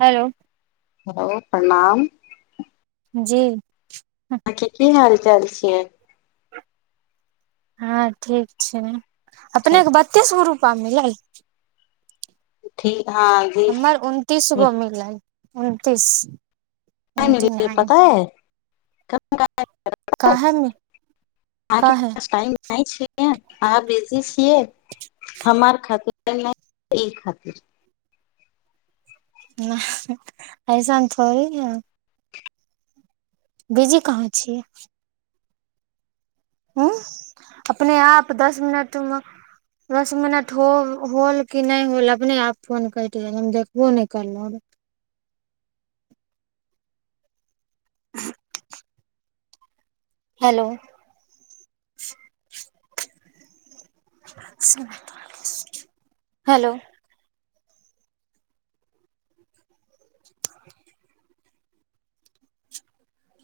hello hello प्रणाम जी आहाँ के की हाल चाल छियै हँ ठीक छै ठीक अपनेके बत्तीस गुरुप पामिल ठीक हँ जी हमर उनतीस गो मिललै उनतीस नहि ट्वेंटी नहिल नाइन पता है [unintelligible] काहेमे अहाँके काहे पास टाइम नहि छ अहाँ बिजी छियै हमार खातिर नहि ई खातिर न अयसान थोड़ी ना हए बीजी कहाँ छियै ह अपने आप दस मिनटमे दस मिनट हो होल कि नहि होल अपने आप फोन कटि गेल हम देखबो नहि करलहु [inaudible] हेलो हेलो